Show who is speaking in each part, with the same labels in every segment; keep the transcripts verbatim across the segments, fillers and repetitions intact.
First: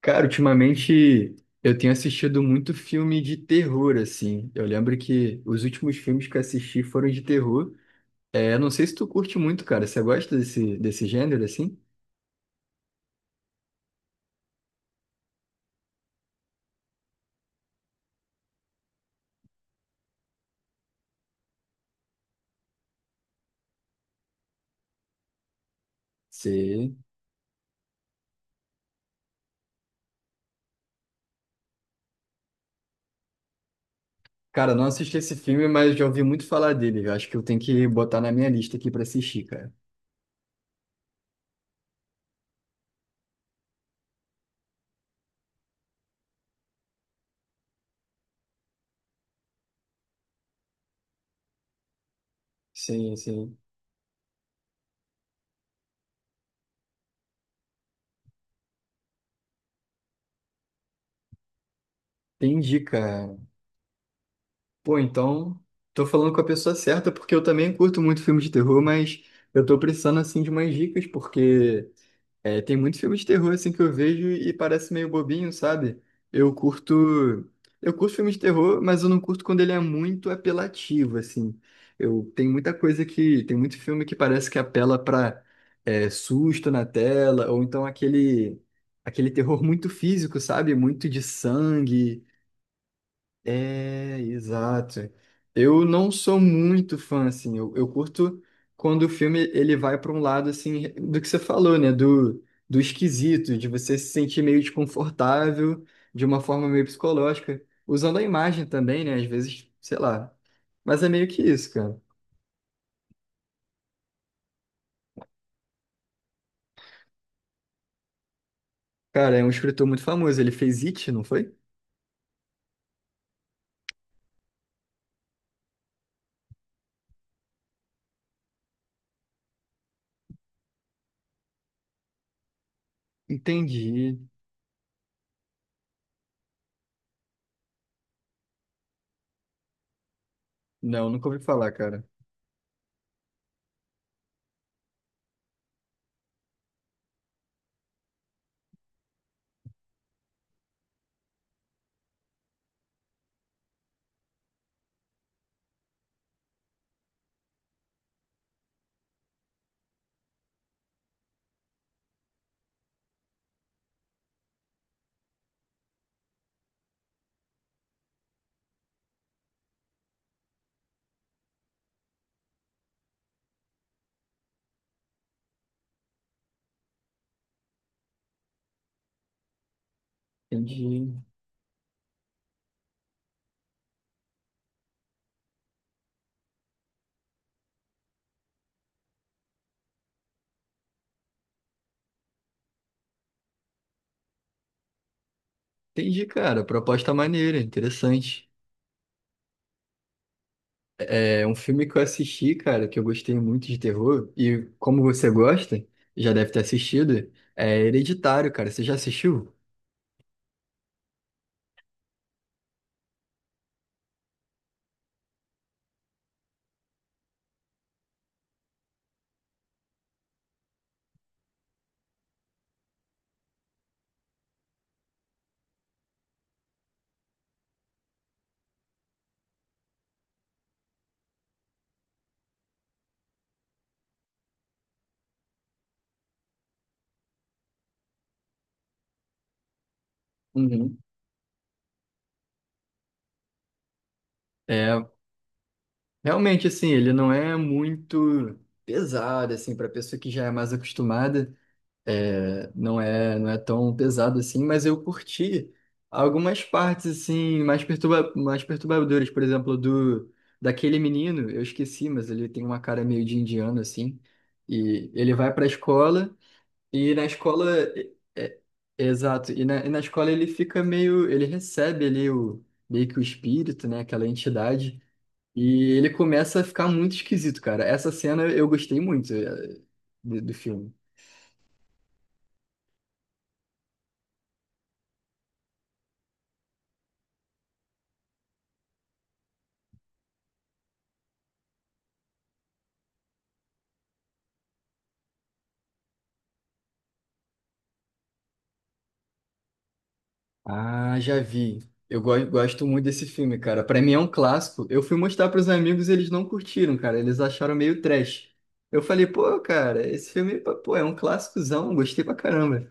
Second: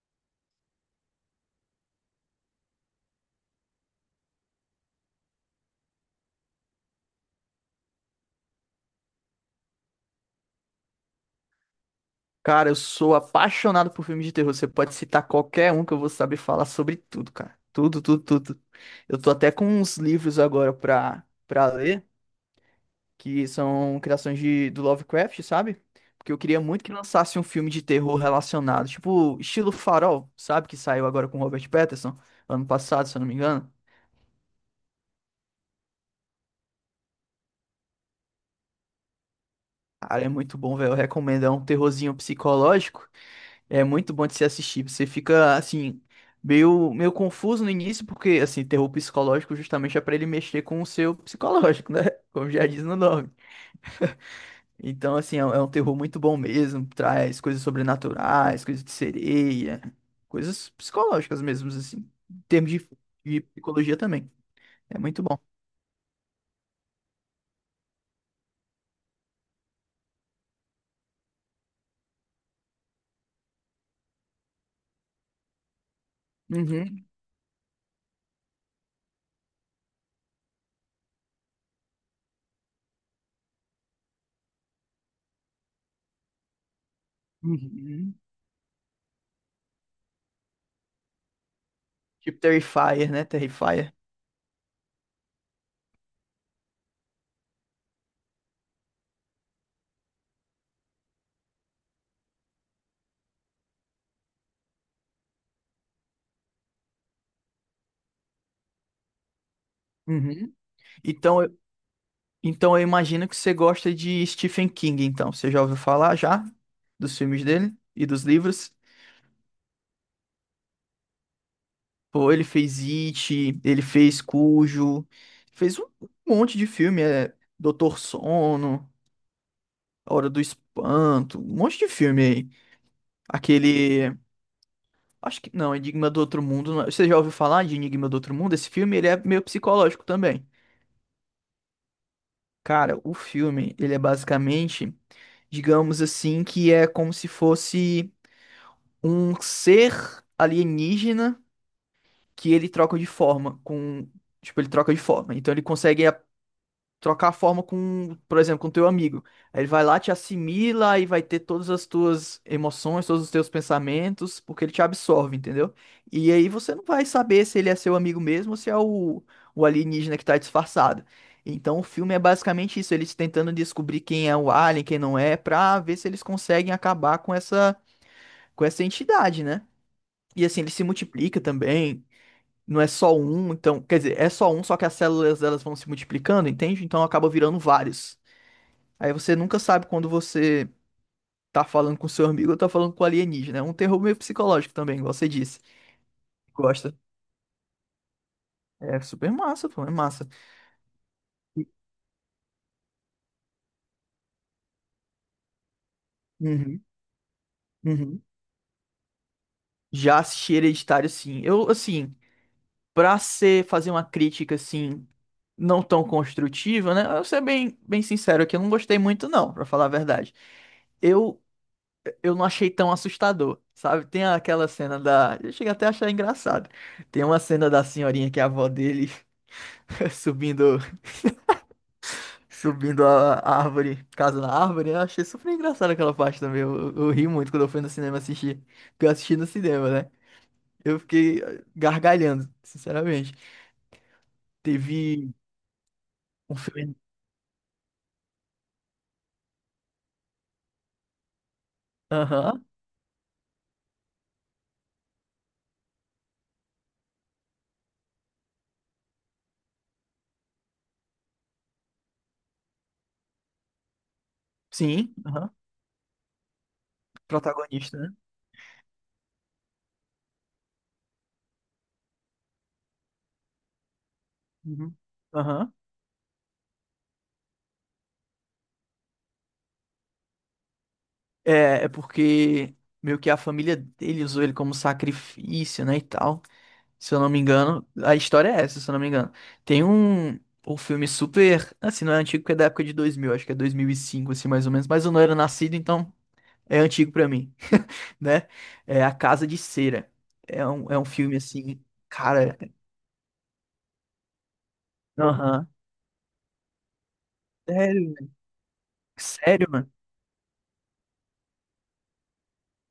Speaker 1: Cara, ultimamente eu tenho assistido muito filme de terror, assim. Eu lembro que os últimos filmes que eu assisti foram de terror. É, não sei se tu curte muito, cara. Você gosta desse, desse gênero, assim?
Speaker 2: Cara, eu sou apaixonado por filmes de terror. Você pode citar qualquer um que eu vou saber falar sobre tudo, cara. Tudo, tudo, tudo. Eu tô até com uns livros agora pra, pra ler, que são criações de, do Lovecraft, sabe? Porque eu queria muito que
Speaker 1: Sim.
Speaker 2: lançasse um filme de terror relacionado, tipo, estilo Farol, sabe? Que saiu agora com Robert Pattinson, ano passado, se eu não me engano.
Speaker 1: Cara, não assisti esse filme, mas já ouvi muito falar dele. Eu acho que eu tenho que botar na minha lista aqui pra assistir, cara.
Speaker 2: Cara, é muito bom, velho. Eu recomendo. É um terrorzinho psicológico. É muito bom de se assistir. Você fica, assim, meio, meio confuso no início, porque, assim, terror psicológico justamente é pra ele mexer com o seu psicológico, né? Como já diz no
Speaker 1: Sim,
Speaker 2: nome.
Speaker 1: sim.
Speaker 2: Então, assim, é um é um terror muito bom mesmo. Traz coisas sobrenaturais, coisas de sereia, coisas psicológicas mesmo, assim. Em termos
Speaker 1: Entendi,
Speaker 2: de,
Speaker 1: cara.
Speaker 2: de psicologia também.
Speaker 1: Pô,
Speaker 2: É muito bom.
Speaker 1: então, tô falando com a pessoa certa, porque eu também curto muito filme de terror, mas eu tô precisando, assim, de umas dicas, porque... É, tem muitos filmes de terror assim que eu vejo e parece meio bobinho, sabe? Eu curto,
Speaker 2: Uhum,
Speaker 1: eu curto filme de terror, mas eu não curto quando ele é muito apelativo, assim. Eu tem muita coisa que tem muito filme que parece que apela pra é, susto na tela ou então
Speaker 2: uhum.
Speaker 1: aquele aquele terror muito físico, sabe? Muito de sangue.
Speaker 2: Tipo Terrifier, né? Terrifier.
Speaker 1: É, exato. Eu não sou muito fã, assim, eu, eu curto quando o filme ele vai para um lado, assim, do que você falou, né, do, do esquisito, de você se sentir meio desconfortável, de uma forma meio psicológica, usando a imagem também, né, às vezes, sei lá.
Speaker 2: Uhum.
Speaker 1: Mas é meio que
Speaker 2: Então,
Speaker 1: isso, cara.
Speaker 2: Então eu imagino que você gosta de Stephen King, então. Você já ouviu falar já dos filmes dele e dos livros?
Speaker 1: Cara, é um escritor muito famoso, ele fez It, não foi?
Speaker 2: Pô, ele fez It, ele fez Cujo, fez um monte de filme, é Doutor Sono, A Hora do Espanto, um monte de filme aí. Aquele,
Speaker 1: Entendi.
Speaker 2: acho que não, Enigma do Outro Mundo. Não é- Você já ouviu falar de Enigma do Outro Mundo? Esse filme, ele é meio psicológico também.
Speaker 1: Não, nunca ouvi falar, cara.
Speaker 2: Cara, o filme, ele é basicamente, digamos assim, que é como se fosse um ser alienígena que ele troca de forma com, tipo, ele troca de forma. Então ele consegue a- trocar a forma com, por exemplo, com teu amigo. Aí ele vai lá, te assimila e vai ter todas as tuas emoções, todos os teus pensamentos, porque ele te absorve, entendeu? E aí você não vai saber se ele é seu amigo mesmo ou se é o, o alienígena que tá disfarçado. Então o filme é basicamente isso, eles tentando descobrir quem é o alien, quem não é, pra ver se eles conseguem acabar com essa com essa entidade, né? E assim, ele se
Speaker 1: Entendi.
Speaker 2: multiplica também. Não é só um, então. Quer dizer, é só um, só que as células elas vão se multiplicando, entende? Então acaba virando vários. Aí você nunca sabe quando você tá falando com seu amigo ou tá falando com alienígena. É um terror meio psicológico também, igual você disse.
Speaker 1: Entendi, cara,
Speaker 2: Gosta.
Speaker 1: proposta maneira, interessante.
Speaker 2: É super massa, pô, é massa.
Speaker 1: É um filme que eu assisti, cara, que eu gostei muito de terror. E como você gosta, já deve ter
Speaker 2: Uhum,
Speaker 1: assistido, é
Speaker 2: uhum.
Speaker 1: Hereditário, cara. Você já assistiu?
Speaker 2: Já assisti Hereditário, sim. Eu, assim, pra ser, fazer uma crítica, assim, não tão construtiva, né? Eu vou ser bem, bem sincero aqui, eu não gostei muito, não, pra falar a verdade. Eu eu não achei tão assustador, sabe? Tem aquela cena da. Eu cheguei até a achar engraçado. Tem uma cena da senhorinha que é a avó dele subindo, subindo a a árvore, casa na árvore. Eu achei super engraçado aquela parte também. Eu, eu- eu ri muito quando eu fui no cinema assistir. Porque eu assisti no cinema, né?
Speaker 1: Uhum.
Speaker 2: Eu fiquei eh, gargalhando, sinceramente.
Speaker 1: É,
Speaker 2: Teve um
Speaker 1: realmente, assim,
Speaker 2: filme.
Speaker 1: ele não é muito pesado, assim, para pessoa que já é mais acostumada,
Speaker 2: Aham.
Speaker 1: é, não é, não é tão pesado assim, mas eu curti algumas partes, assim, mais perturba, mais perturbadoras, por exemplo, do daquele menino, eu esqueci, mas ele tem uma cara meio de indiano, assim, e
Speaker 2: Sim,
Speaker 1: ele vai
Speaker 2: aham.
Speaker 1: para a escola. E na escola,
Speaker 2: Protagonista, né?
Speaker 1: é- é- exato, e na, e na escola ele fica meio, ele recebe ali o, meio que o espírito, né, aquela
Speaker 2: Uhum.
Speaker 1: entidade,
Speaker 2: Aham.
Speaker 1: e ele começa a ficar muito esquisito, cara. Essa cena eu gostei muito eh, do, do filme.
Speaker 2: É, é porque meio que a família dele usou ele como sacrifício, né, e tal. Se eu não me engano, a história é essa, se eu não me engano. Tem um, um filme super, assim, não é antigo porque é da época de dois mil, acho que é dois mil e cinco, assim, mais ou menos. Mas eu não era nascido, então é antigo pra mim, né? É A Casa de Cera. É um, é um
Speaker 1: Ah,
Speaker 2: filme,
Speaker 1: já
Speaker 2: assim,
Speaker 1: vi. Eu go
Speaker 2: cara...
Speaker 1: gosto muito desse filme, cara. Pra mim é um clássico. Eu fui mostrar
Speaker 2: Aham.
Speaker 1: pros amigos, eles não curtiram, cara. Eles acharam meio
Speaker 2: Sério, velho.
Speaker 1: trash. Eu falei, pô,
Speaker 2: Sério, mano.
Speaker 1: cara, esse filme, pô, é um clássicozão, gostei pra caramba.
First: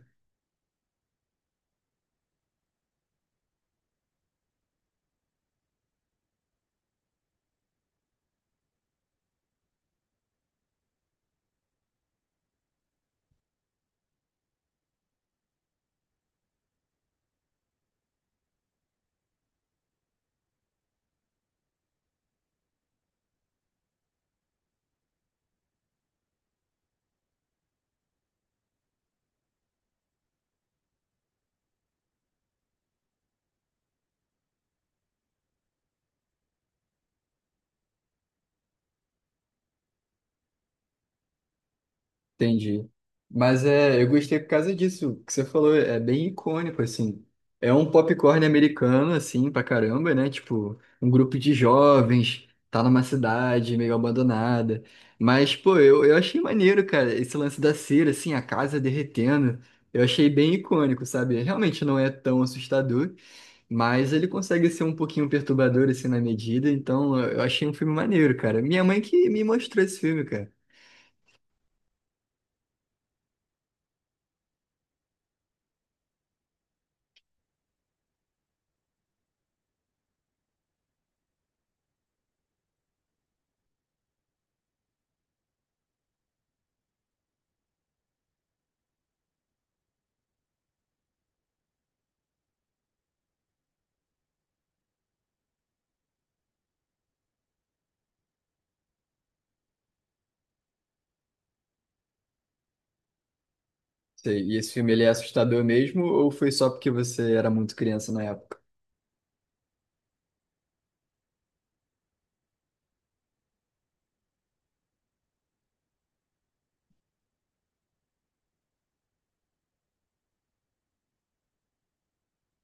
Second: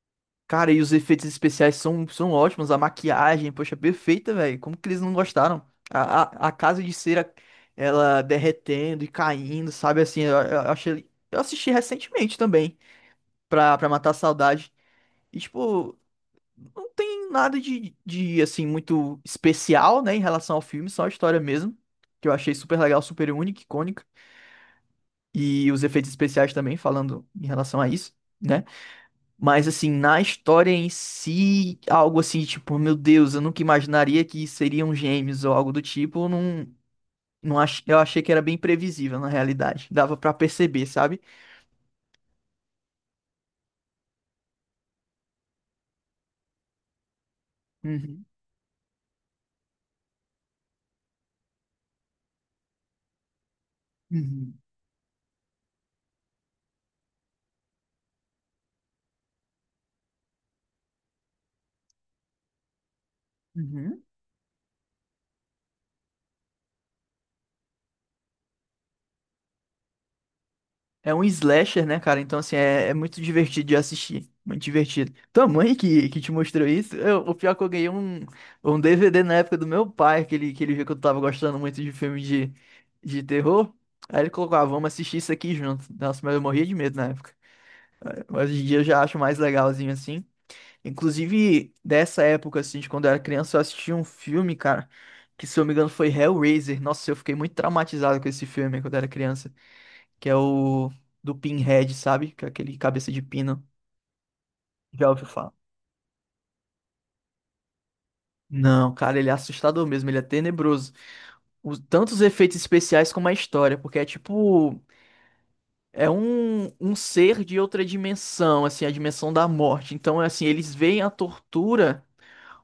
Speaker 2: Cara, e os efeitos especiais são, são ótimos. A maquiagem, poxa, perfeita, velho. Como que eles não gostaram? A, a, a Casa de Cera, ela derretendo e caindo, sabe? Assim, eu, eu achei... Eu assisti recentemente também. Pra, pra matar a saudade. E, tipo, não tem nada de, de, assim, muito especial, né, em relação ao filme, só a história mesmo, que eu achei super legal, super única, icônica. E os efeitos especiais também, falando em relação a isso, né? Mas, assim, na história em si, algo assim, tipo, meu Deus, eu nunca imaginaria que seriam gêmeos ou algo do tipo, não, não ach... eu achei que era bem previsível, na realidade. Dava pra perceber, sabe?
Speaker 1: Entendi. Mas é, eu gostei por causa disso. O que você falou, é bem icônico, assim. É um
Speaker 2: Uhum,
Speaker 1: popcorn americano, assim, pra caramba, né? Tipo, um grupo de jovens, tá numa cidade meio
Speaker 2: uhum,
Speaker 1: abandonada. Mas, pô, eu, eu achei maneiro, cara, esse lance da cera, assim, a casa derretendo. Eu achei bem icônico, sabe? Realmente não é tão assustador,
Speaker 2: uhum.
Speaker 1: mas ele consegue ser um pouquinho perturbador, assim, na medida. Então, eu achei um filme maneiro, cara. Minha mãe que me mostrou esse filme, cara.
Speaker 2: É um slasher, né, cara? Então, assim, é, é muito divertido de assistir. Muito divertido. Tua mãe que, que te mostrou isso? Eu- o pior é que eu ganhei um, um D V D na época do meu pai, que ele, que ele viu que eu tava gostando muito de filme de, de terror. Aí ele colocou, ah, vamos assistir isso aqui junto. Nossa, mas eu morria de medo na época. Mas hoje em dia eu já acho mais legalzinho, assim. Inclusive, dessa época, assim, de quando eu era criança, eu assisti um filme, cara, que se eu não me engano foi Hellraiser. Nossa, eu fiquei muito traumatizado com esse filme quando eu era criança que é o do Pinhead, sabe? Que é aquele cabeça de pino.
Speaker 1: Sei. E esse filme, ele é
Speaker 2: Já ouviu falar?
Speaker 1: assustador mesmo ou foi só porque você era muito criança na época?
Speaker 2: Não, cara, ele é assustador mesmo, ele é tenebroso. Os, tanto os efeitos especiais como a história, porque é tipo. É um, um ser de outra dimensão, assim, a dimensão da morte. Então, é assim, eles veem a tortura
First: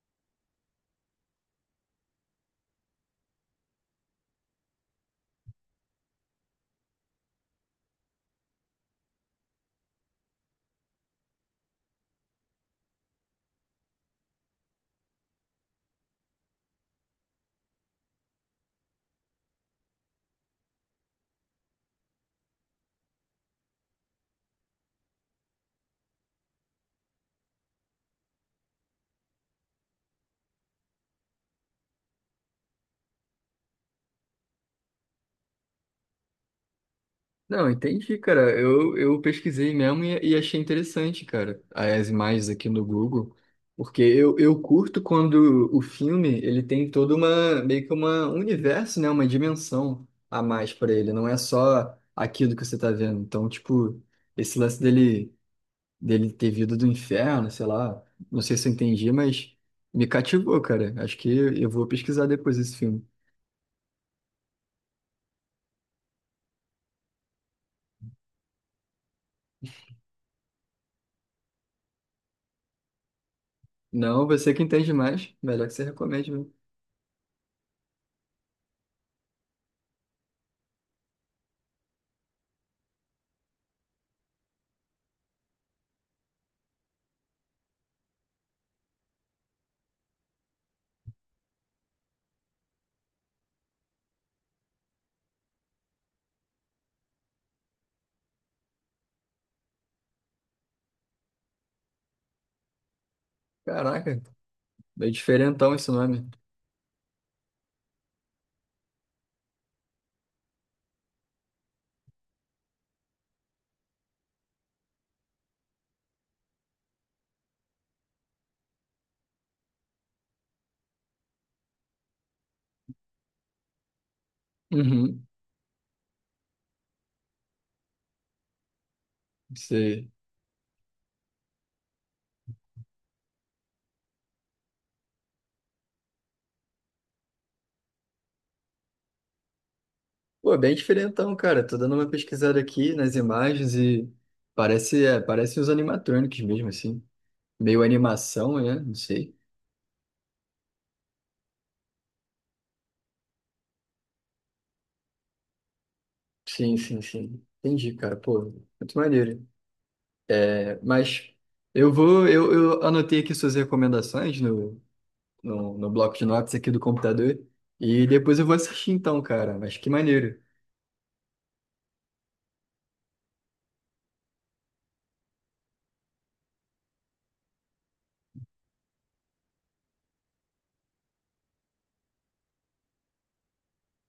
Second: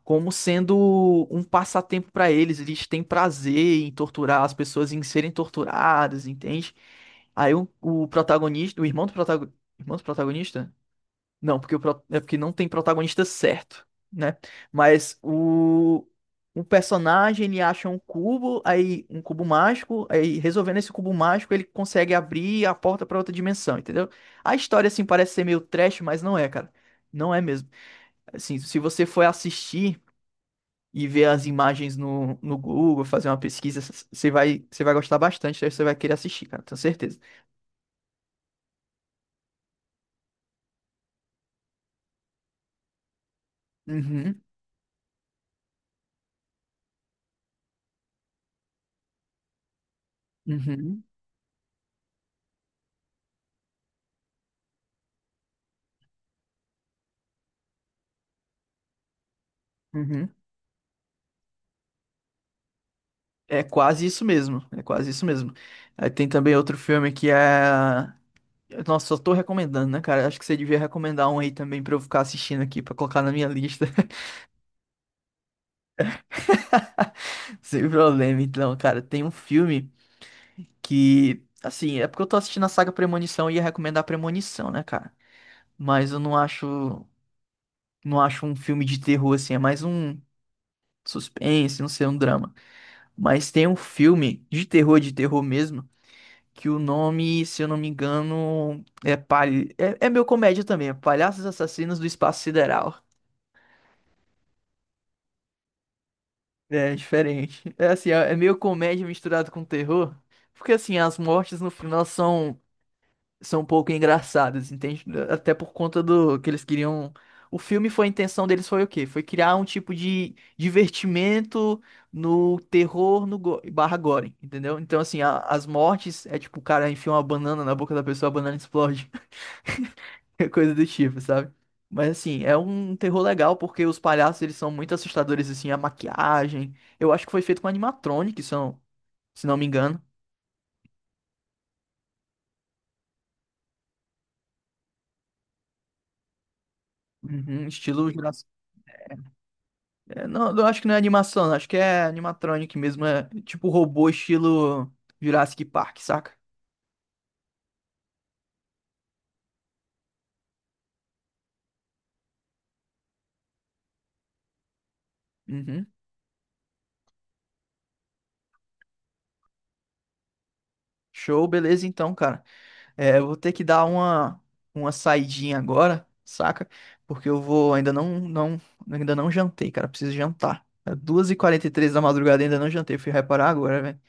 Speaker 2: como sendo um passatempo pra eles. Eles têm prazer em torturar as pessoas, em serem torturadas, entende? Aí o, o protagonista, o irmão do protagonista. Irmão do protagonista? Não, porque, o, pro- é porque não tem protagonista certo, né? Mas o, o personagem, ele acha um cubo, aí um cubo mágico, aí resolvendo esse cubo mágico, ele consegue abrir a porta para outra dimensão, entendeu? A história, assim, parece ser meio trash, mas não é, cara. Não é mesmo. Assim, se você for assistir e ver as imagens no, no Google, fazer uma pesquisa, c- você vai, você vai gostar bastante, você vai querer assistir, cara, tenho certeza.
Speaker 1: Não, entendi, cara. Eu, eu pesquisei mesmo e, e achei interessante, cara, as imagens aqui no Google, porque eu,
Speaker 2: Uhum,
Speaker 1: eu curto quando o filme, ele tem toda uma, meio que uma um universo, né, uma dimensão a mais para
Speaker 2: uhum,
Speaker 1: ele, não é só aquilo que você tá vendo. Então, tipo, esse lance dele, dele ter vindo do inferno, sei lá, não sei se eu entendi, mas me
Speaker 2: uhum.
Speaker 1: cativou, cara. Acho que eu vou pesquisar depois esse filme.
Speaker 2: É quase isso mesmo, é quase isso mesmo. Aí tem também outro filme que é. Nossa, só tô recomendando, né, cara? Acho que você devia recomendar um aí também pra eu ficar assistindo aqui, pra colocar na minha lista.
Speaker 1: Não, você que entende mais. Melhor que você recomende, viu?
Speaker 2: Sem problema, então, cara. Tem um filme que, assim, é porque eu tô assistindo a saga Premonição e ia recomendar Premonição, né, cara? Mas eu não acho, não acho um filme de terror, assim, é mais um suspense, não sei, um drama. Mas tem um filme de terror, de terror mesmo que o nome, se eu não me engano, é, palha... é, é meio comédia também, é Palhaços Assassinos do Espaço Sideral.
Speaker 1: Caraca, bem diferentão esse nome.
Speaker 2: É é diferente. É assim, é é meio comédia misturado com terror, porque assim, as mortes no final são são um pouco engraçadas, entende? Até por conta do que eles queriam. O filme foi, a intenção deles foi o quê? Foi criar um tipo de divertimento no terror no go- barra gore, entendeu? Então, assim,
Speaker 1: Uhum,
Speaker 2: a- as mortes é tipo o cara enfia uma banana na boca da pessoa, a banana explode.
Speaker 1: sei.
Speaker 2: Coisa do tipo, sabe? Mas assim, é um terror legal porque os palhaços eles são muito assustadores assim, a maquiagem. Eu acho que foi feito com animatronic, se não, se não me engano.
Speaker 1: Pô, bem diferentão, cara. Tô dando uma pesquisada aqui nas imagens e parece, é, parece os animatronics mesmo, assim.
Speaker 2: Uhum,
Speaker 1: Meio
Speaker 2: estilo Jurassic.
Speaker 1: animação, né? Não sei.
Speaker 2: É, não, eu acho que não é animação, acho que é animatronic mesmo, é tipo robô estilo Jurassic Park, saca?
Speaker 1: Sim, sim, sim. Entendi, cara. Pô, muito maneiro. É, mas eu vou, eu, eu anotei aqui suas recomendações no, no,
Speaker 2: Uhum.
Speaker 1: no bloco de notas aqui do computador e depois eu vou assistir então, cara. Mas que maneiro.
Speaker 2: Show, beleza então, cara. É, eu vou ter que dar uma, uma saidinha agora, saca? Porque eu vou, ainda não, não, ainda não jantei, cara, preciso jantar. É duas e quarenta e três da madrugada, ainda não jantei, fui reparar agora, velho.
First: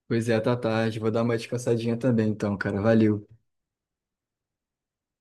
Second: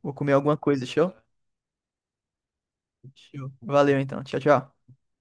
Speaker 2: Vou
Speaker 1: Pois
Speaker 2: comer
Speaker 1: é, tá
Speaker 2: alguma coisa,
Speaker 1: tarde. Vou
Speaker 2: show?
Speaker 1: dar uma descansadinha também, então, cara. Valeu.
Speaker 2: Show. Valeu então, tchau, tchau.